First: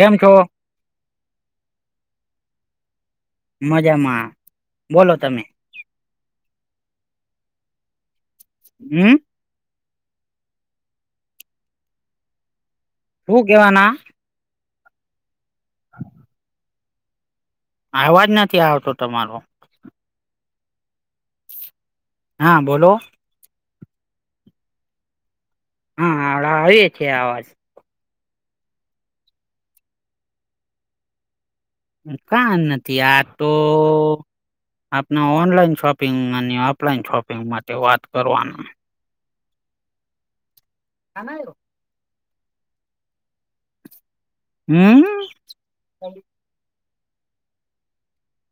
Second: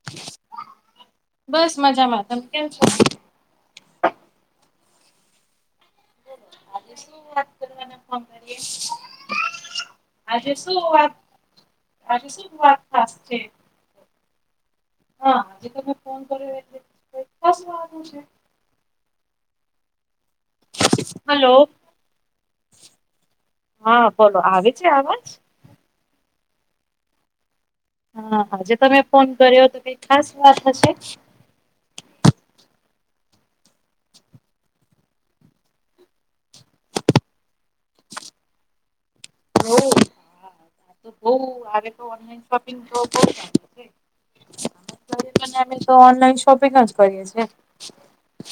કેમ છો? બસ મજામાં તમ કેમ છો. મજામાં બોલો તમે વાના મારી હમ [unintelligible] આજે શું વાત આજે શું વાત ખાસ છે શું કેવાના હા હજી તમેમે ફોન કરયો એ તે આવાજ નથી આવતો તમારો હલો હા બોલો હા બોલો આવે છે આવાજ હમ્મ, હાડ આવી કે આવાજ? હા, આજે તમે ફોન કર્યો તો કંઈ ખાસ વાત હશે. કાન નથી આ તો આપના ઓનલાઈન શોપિંગ અને ઓફલાઈન શોપિંગ માટે વાત કરવાનું. હવ આ તો બઉ આવે તો ઓનલાઈન શોપિંગ તો બઉ હમ [inaudible] અમે તો [inaudible] ઓનલાઈન શોપિંગ જ કરીએ છે.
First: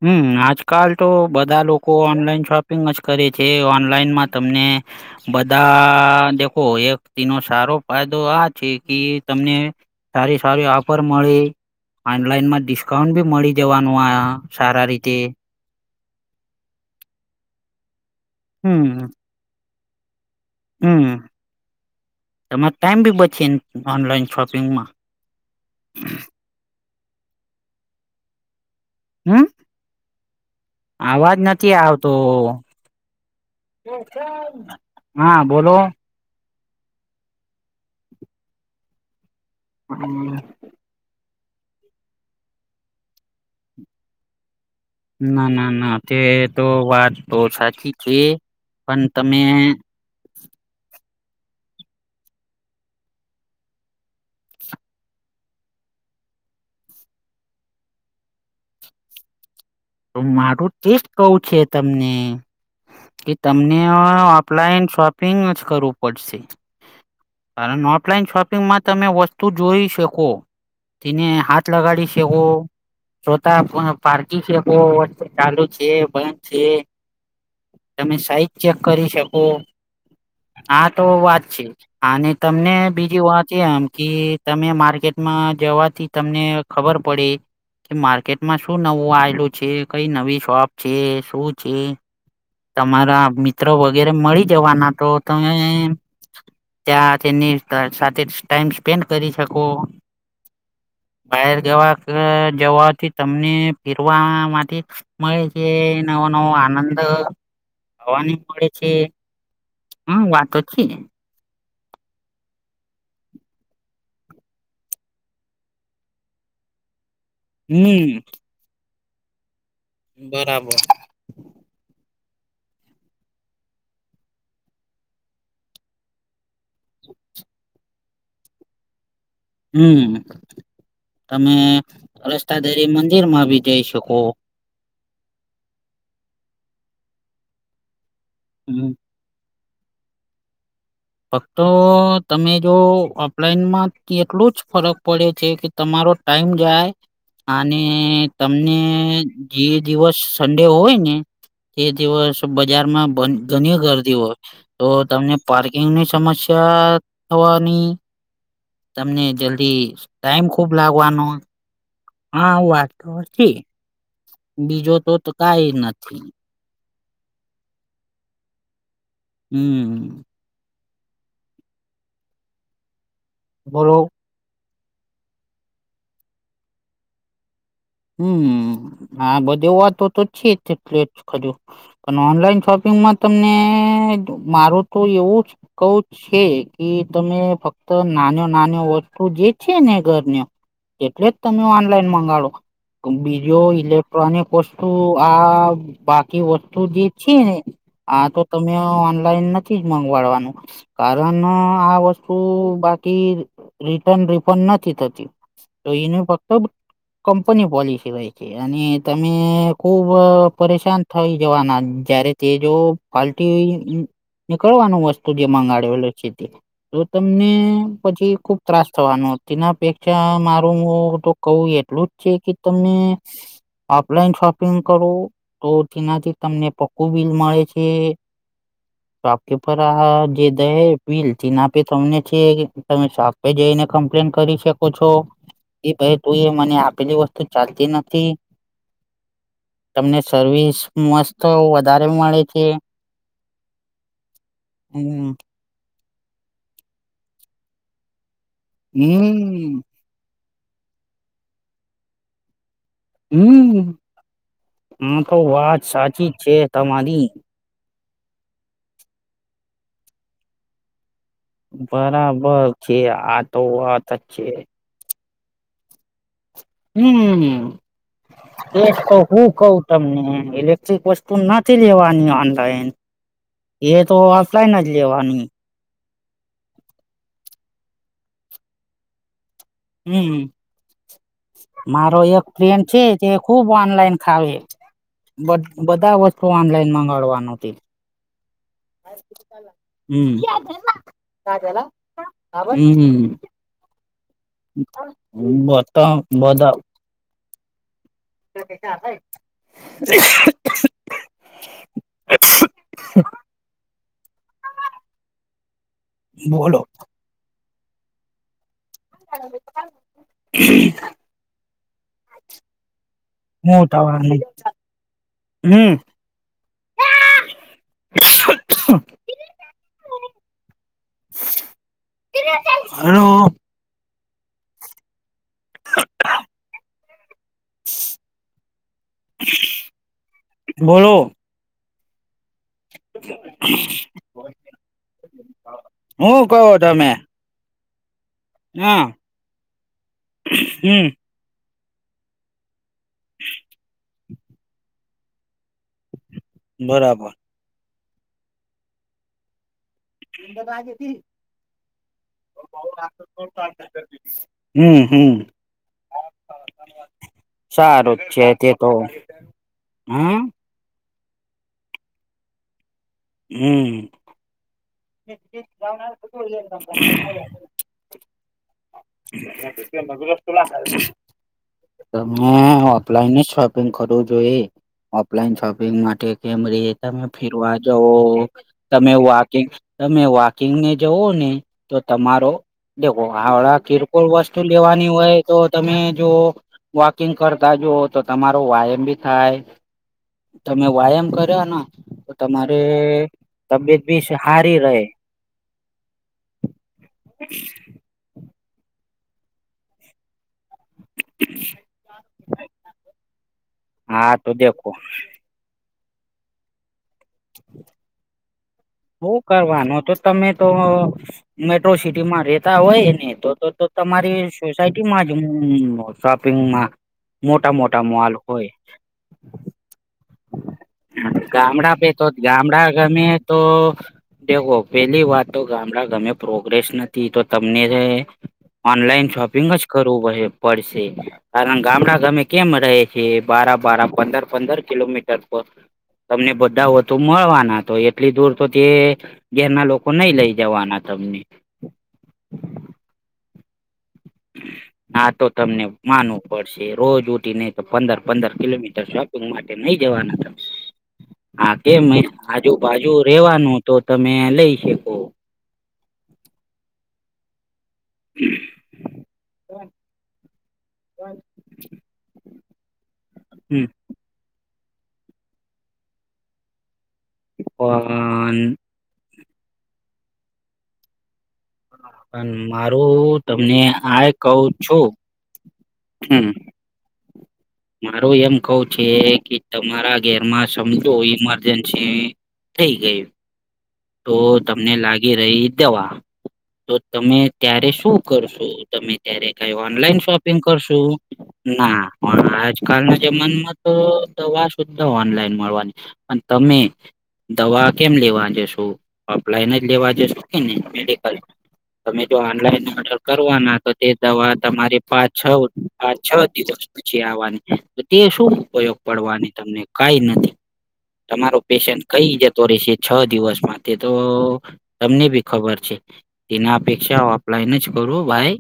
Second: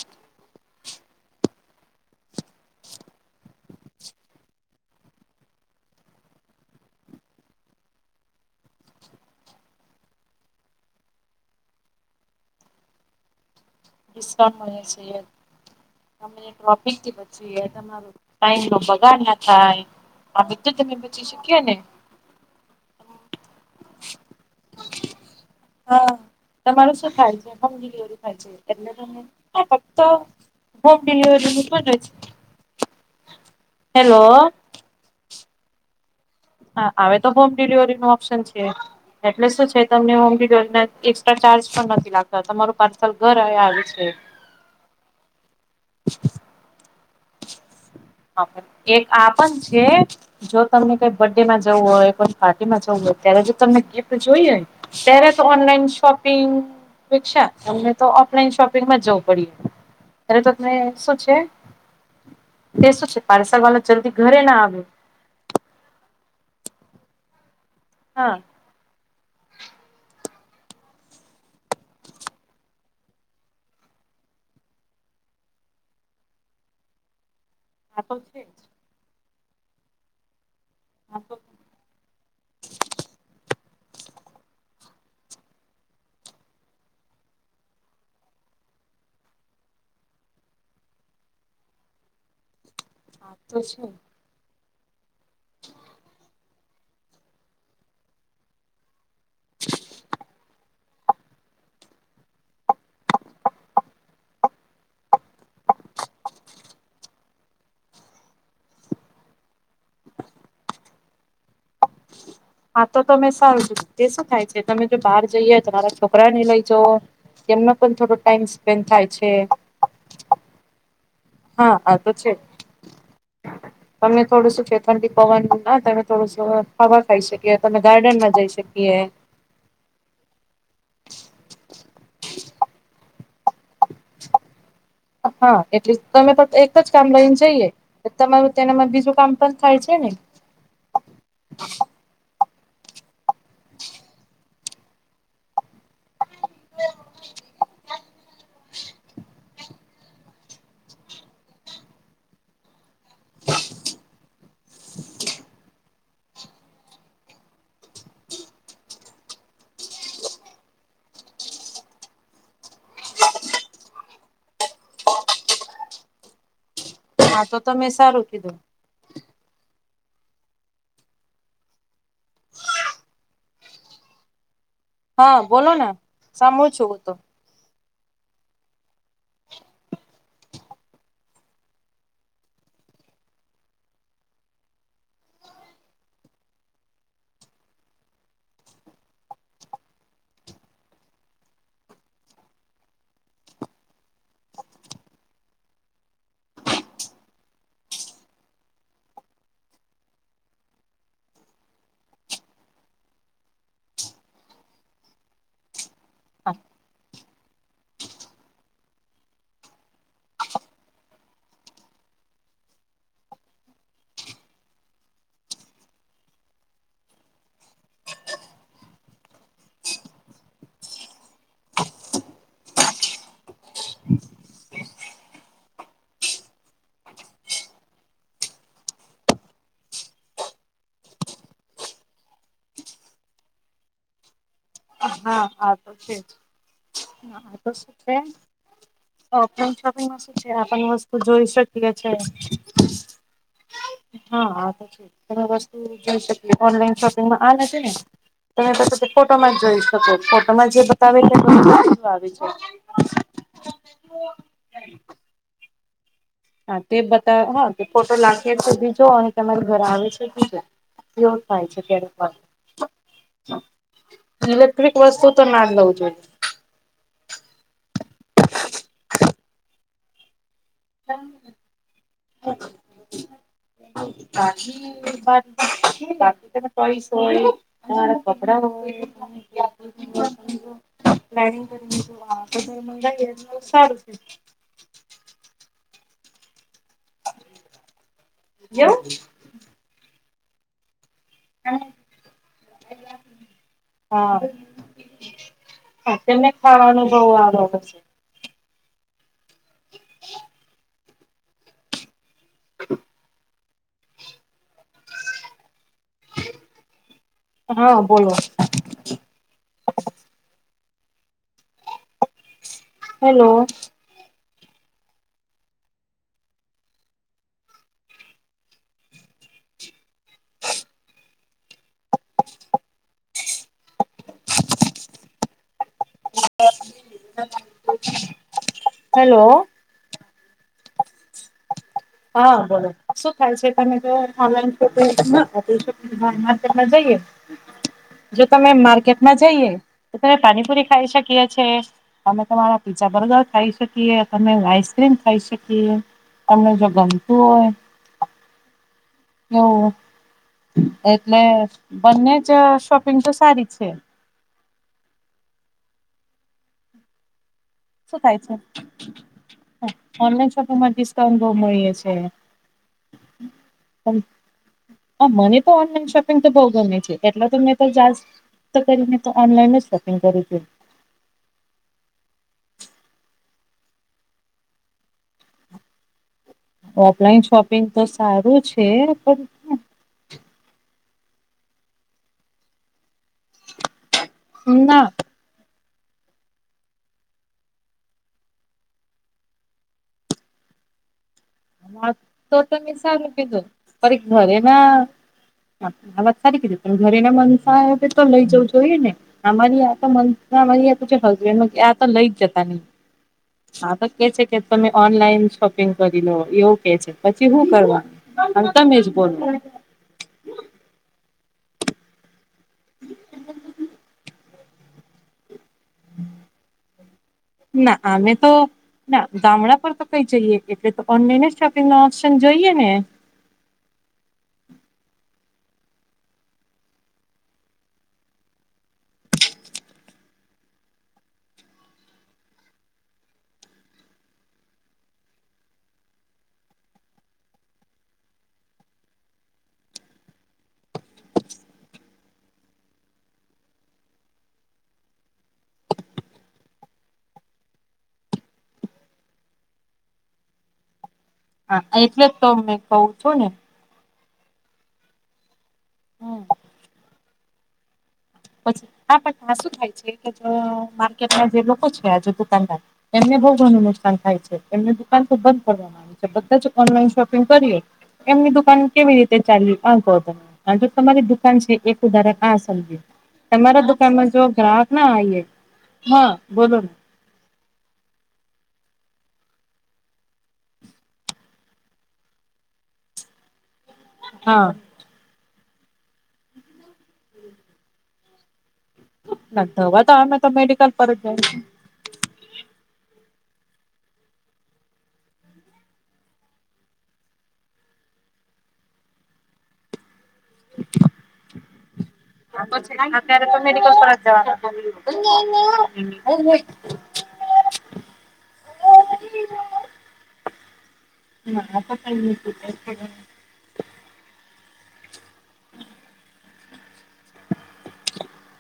હમ્મ, આજકાલ તો બધા લોકો ઓનલાઈન શોપિંગ જ કરે છે ઓનલાઈનમાં તમને બધા દેખો એક તેનો સારો ફાયદો આ છે કી તમને સારી સારી ઓફર મળી, ઓનલાઈનમાં ડિસ્કાઉન્ટ ભી મળી જવાનું આ. ડિસ્કાઉન્ટ મળે સારા રીતે છે તમે ટ્રોફિકથી બચીએ તમારું ટાઈમનો બગાડ ના થાય. આ બધું તમે હમ્મ, બચી શકીએ ને તમાર ટાઈમ બી બચી ઓનલાઈન શોપિંગમાં. હા તમારું શું ખ્યાલ છે? હોમ ડિલિવરી થાય છે. હ હમ તબ તો હોમ અવાજ નથી ડલિવરીનું આવતો [inaudible] હા, બોલો. હા અવે તો હોમ ડિલિવરીનો ઓપ્શન છે એટલે શું છે તમને હોમ ડિલવરીના એ ચાર્જ પણ નથી લાગતા તમારું પાર્સલ ઘરેય આવે છે. ના ના ના, તે તો વાત તો સાચી છે પણ એક આ તમે પણ છે જો તમને કઈ બર્થડેમાં જવું હોય, કોઈ પાર્ટીમાં જવું હોય ત્યારે જો તમને ગિફ્ટ જોઈએ ને ત્યારે જ ઓનલાઈન શોપિંગ. વીછા અમને તો ઓફલાઈન શોપિંગમાં જ જવું પડયું. તો મારું તે જ કઉ છે તમને તે શું છે કે પાર્સલ તમને વાળા અ જલ્દી ઘરે ના ઓફલાઈન આવ્યું શોપિંગ જ કરવું પડશે કારણ ઓફલાઈન હા શોપિંગમાં તમે વસ્ તું જોઈ શકો. તેને હાથ લગાડી શકો શોતા પારકી શકો. કો ચાલુ છે, બંધ છે આ તમે તો છે સાઈઝ ચે ક જ કરી શકો. આ તો વાત છે અને તમને બીજી વાત એમ કે તમે માર્કેટમાં જવાથી તમને ખબર પડી. કે માર્કેટમાં શું નવું આયલું છે, કંઈ નવી શોપ છે, શું છે. તમારા આ તો મિત્ર છે વગેરે મળી જવાના તો તમે ત્યાં તેની સાથે ટાઈમ સ્પેન્ડ કરી શકો. બહાર જવા જવાથી તમને ફીરવામાથી મળે કે નવો-નવો આનંદ. થવાની મળે છે હમ્મ વાત અચ્છી હે. આ તો તમે સારું કીધું, તે શું થાય છે તમે જો બહાર જઈએ તમારા છોકરાને લઈ જાઓ. તેમનો પણ હમ થોડો ટાઈમ સ્પેન્ડ થાય છે. બરાબર. હા હા તો છે, તમે થોડું સુંચવે ઠંડી પવન ના તમે થોડુંસુ ખાવા ખાઈ શકીએ તમે ગાર્ડનમાં જઈ શકીએ, હમ્મ તમે રસ્તાદેરી મંદિર માં બી જઈ શકો, હા એટલીસ્ટ તમે તો એક જ કામ લઈન જઈએ તમારું હમ તેનામાં બીજું કામ પન થાય છે ને. ફક્ત તમે જો ઓફલાઈનમાં કેટલું જ ફરક પડે છે કે તમારો ટાઈમ જાય. હા અને તમને જે દિવસ સન્ડે હોય ને કે તે દિવસ બજારમાં બ ઘની ગરદી હોય તો તમને પાર્ક એમની સમસ્યા થવાની. તમને જલ્દી ટાઈમ ખુબ લાગવાનો, [unintelligible] બીજો તો કાઈ નથી. હા, તો તમે સારું કીધું. હમ્મ બોલો હા બોલો ને સાંભળું છું હું તો હમ્મ હા બધી વાતો તો છે, જ પલે ખજું પણ ઓનલાઈન શોપિંગમાં તમને મારું તો એવું જ કઉ છે કે તમે ફક્ત નાન નાન વસ્તુ જે છે, ને ઘર્યો એટલે જ તમે ઓનલાઈન મંગાડો બીજો ઇલેક્ટ્રોનિક વસ્તુ આ બાકી વસ્તુ જે છે ને આ તો તમે ઓનલાઈન નથી જ મંગવાડવાનું, કારણ આ વસ્તુ બાકી રિટન રિફંડ નથી થતી, તો એને ફક્ત [unintelligible] અને તમે ખુબ પરેશાન થઈ જવાના, જયારે તે જો કાલથી નીકળવાનું વસ્તુ જે મંગાડેલ [unintelligible] તો તમને પછી ખુબ ત્રાસ થવાનો તેના અપેક્ષા મારું હુ તો કહું એટલુંજ છે કે તને ઓફલાઈન શોપિંગ કરો તો તેનાથી તમને પક્કું બિલ મળે છે. વાક્ય પર આ જે દહે પીલ તે નાપે તમને છે, તમે પ જઈને કમ્પ્લેન કરી શકો છો હા આ એ તો છે ભાઈ જ તું એ મને આપેલી વસ્તુ આ તો ચાલતી શું છે નથી, ઓફલાઈન શોપિંગ તમને સુ છે, સર્વિસ આપની વસ્તુ મસ્ત જોઈ શકીયે વધારે છે મળે છે હ હા હમ [unintelligible] વસ્તુ જોઈ શકીયે ઓનલાઈન શોપિંગમાં આ નથી ને તેતો [unintelligible] ફોટોમાંજ જોઈ. હમ તો ફોટોમાં જે બતાવે છે આવે છે હમ્મ ઈતો વાત સાચી જ હા તે બતા હા તે ફોટો લાખે તોદીજો અને તમારી ઘર આવે છે, [unintelligible] ક્યારેક વાર બરાબર છે આતો વાતજ છે, ઇલેક્ટ્રિક વસ્તુ તો નાજ લવં જોઈએ હમ્મ એક તો હું કવ તમને એટલે વસ્તુ નથી લેવાની ઓનલાઈન એ તો ઓફલાઈન જ લેવાની, બાકી તને પઈસ હોય તમારા કપડા હોય હમ્મ હ પ્લાનિંગ મારો એક કરીને ફ્રેન્ડ છે તે મંગાવીએ તો ખુબ સારું છે ઓનલાઈન થાય હે બધા વસ્તુ ઓનલાઈન મંગાડવાનું હતી. એવું હમ્મ [unintelligible] હમ્મ હા, બધા તેમને બધા ખાવાનું બવ આવ હશે. બોલો. હા બોલો. હેલો [unintelligible] હું ઉતાવળ લી હમ્મ [unintelligible] હલો, [unintelligible] હેલો, બોલો હા. શું થાય છે તમે હું કહો [inaudible] તમે જઈએ. જો તમે હા માર્કેટમાં જઈએને તો તમે પાણીપુરી હમ ખાઈ શકીએ છે. અમે તમારા પી્ઝા બર્ગર ખાઈ શકીએ, તમે આઈસક્રીમ ખાઈ શકીએ તમે ગમતું બરાબર તો. એટલે બંનેજ શોપિંગ તો સારી છે. હમ્મ હમ્મ. શું સારુંજ થાય છે તે તો, હમ્મ? માં ડિસ્કાઉન્ટ બહુ મળીએ છે. હમ્મ. હા મને તો ઓનલાઈન શોપિંગ તો બહુ ગમે છે એટલે તો મેં તો જા તો કમ મેં તો ઓનલાઈન જ શોપિંગ કરવી જોએ. તમે ઓફલાઈન જ શોપિંગ કરવું જોએ. ઓફલાઈન શોપિંગ માટે કેમ રે તમે ઓફલાઈન ફેરવા શોપિંગ જવ તો સારું છે તમે વકંગ પણ તમે વોકિંગને જઓ ને તો તમારો દેખો હાળા કિરક કો વસ્ તું ના લેવાની હોય તો તમે જો વોકિંગ કરતા જુઓ તો તમારો વ્યાયામ ભી થાય. તમે વ્યાયામ કર્યો તો તમારે તબિયત બી સા ના, હાલત સારી કીધી પણ ઘરે ના માનસા તો લઈ જવું જોઈએ ને અમારી આ તો મન [unintelligible] આ તો લઈ જ જતા નહી આ તો કે હા છે કે તમે દેખો ઓનલાઈન શોપ પિંગ કરી લો એવું કે છે પછી શું કરવાનું? તમે જ હું બોલો કરવાનું તો તમે તો મેટ્રો સિટીમાં રે તા હોયને તો તો તમારી સોસાયટીમાં જ હું સોપિંગમાં મોટા ના મોટા અમે માલક તો હોય. ના ગામડા પર તો કઈ જઈએ એટલે તો ઓનલાઈન શોપિંગ ગામડા ના પે તો ઓપ્શન જોઈએ ગામડા ને. ગમે તો પેલી વાત તો ગામડા ગમે પ્રોગ્રેસ નથી તો તમને ઓનલાઈન શોપિંગ જ કરવું પડ પડશે. કારણ ગામડા ગામે કેમ રહે કે બારા બારા પંદર પંદર કિલોમીટર પર. તમને બધા વધુ મળવાના તો એટલી દૂર તો તે ઘેરના લોકો નહી લઈ જવાના તમને. આ તો તમને માનવું પડશે રોજ ઉઠી ને તો પંદર પંદર કિલોમીટર સ્વા માટે નહી જવાના. તમે હા કેમ એટલે જ તો મેં કઉ આજુબાજુ છું ને રેવાનું. તો તમે લઈ શકો. હમ્મ. પછી હા શું થાય છે કે માર્કેટમાં જે લોકો છે આજુ દુકાનદાર. એમને બહુ હમ ઘણું નુકસાન થાય છે એમને દુકાન તો બંધ કરવાવામાં આવે છે. બધા જ ઓનલાઈન શોપિંગ કરીએ, એમની પણ દુકાન કેવી રીતે ચાલ્યું આ કહો તમે આ જો તમારી દુકાન છે એક ઉધારક પણ આ સમજી. મારું તમને તમારા આ દુકાનમાં જો કવ ગ્રાહક ને છું આે હા હમ બોલો ને મારું એમ કવ છે કે તમારા ઘરમાં સમજો ઈમરજન્સી થઈ ગય તો હા તમને લાગી રહી. દવા તો તમે ત્યારે શું કરશો તમે ત્યારે ના કઈ દવા તો ઓનલાઈન અમે તો શોપિંગ મેડિકલ કરશું? પર જ જાય છે. ના. પણ આજકાલના જમાનામાં તો દવા સુ્ધા ઓનલાઈન મળવાની પણ તમે દવા કેમ લેવા જશુ ઓપલાઈન જ લેવા જશુ કે નહી મેડિકલ. તમે જો ઓનલાઈન ઓર્ડર અત્યારે કરવાના તો મેડિકલ તે પર જ દવા તમારી પાચ છ પાચ જવાના છ દીધો. પછી આવવાની તો તે શું ઉપયોગ પડવાની તમને કઈ નથી. તમારો પેશન્ટ કઈઈ જતો રશે છ દિવસ તે તો તમને ભી ખબર છે. તના અપેક્ષા ઓફલાઈન જ કરું ભાઈ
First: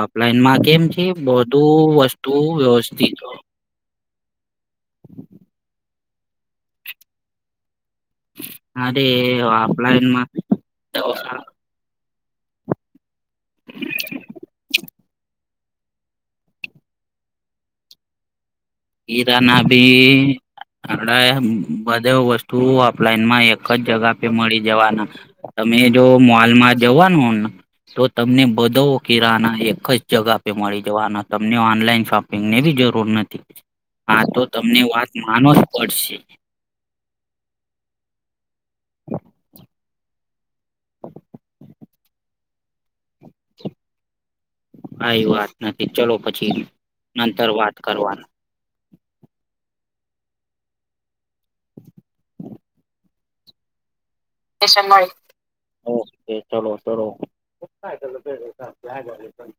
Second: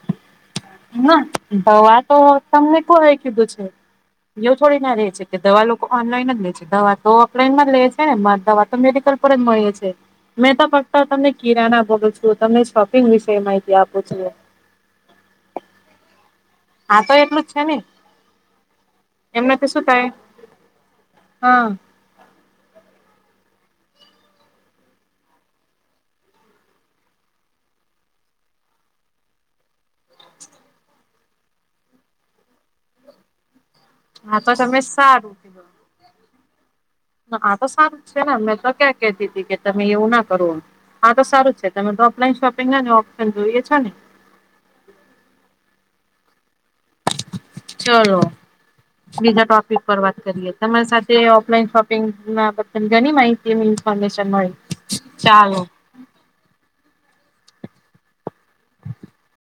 ઓફલાઈન મા ના હ આ તો તમને કો એ વ્યવસ્થિત કીધું છે. એવ થોડી ના રહે છે કે દવા લોકો ઓનલાઈન જ લે છે, દવા તો ઓફલાઈનમાં જ લે મારે દવા તો અરે મેડિકલ પર જ મળીએી ઓફલાઈનમાં મેં તોક્ તો તમને કિરાના બોલું છું તમને શોપિંગ વિશે માહિતી આપું છુ. આા તો એટલું જ છેને ીરાના થાય ભી આપડા હા બધે વસ્તુ ઓફલાઈન માં એક જ જગા પે મળી જવાના તમે જો મોલમાં જવાનું હોમન તો તમને બધા કિરાના એક જ જગા પે મળી જવાના તમને ઓનલાઈન શોપ ને બી જરૂર નથી, આ તો હા તમને તમે વાત સારું માનો જ કીધું. પડશે આ તો સારું છે, ને મેં તો ક્યાં કતી હતીી કે તમે એવું ના કરો હા તો સારું છે તમે તો ઓફલાઈન શોપિંગ ને ને ઓપ્શન જોઈએ છો, ને કઈ વાત નથી ચલો પછી નંતર વાત ચલો. કરવાનુ બીજા ટોપિક પર વાત કરીએ તમારી સાથે ઓફલાઈન શોપિંગ ના બલ ઘણી માહિતી એઇન્ફોમેશન મળ એશ મળ ઓકે ચાલો કરો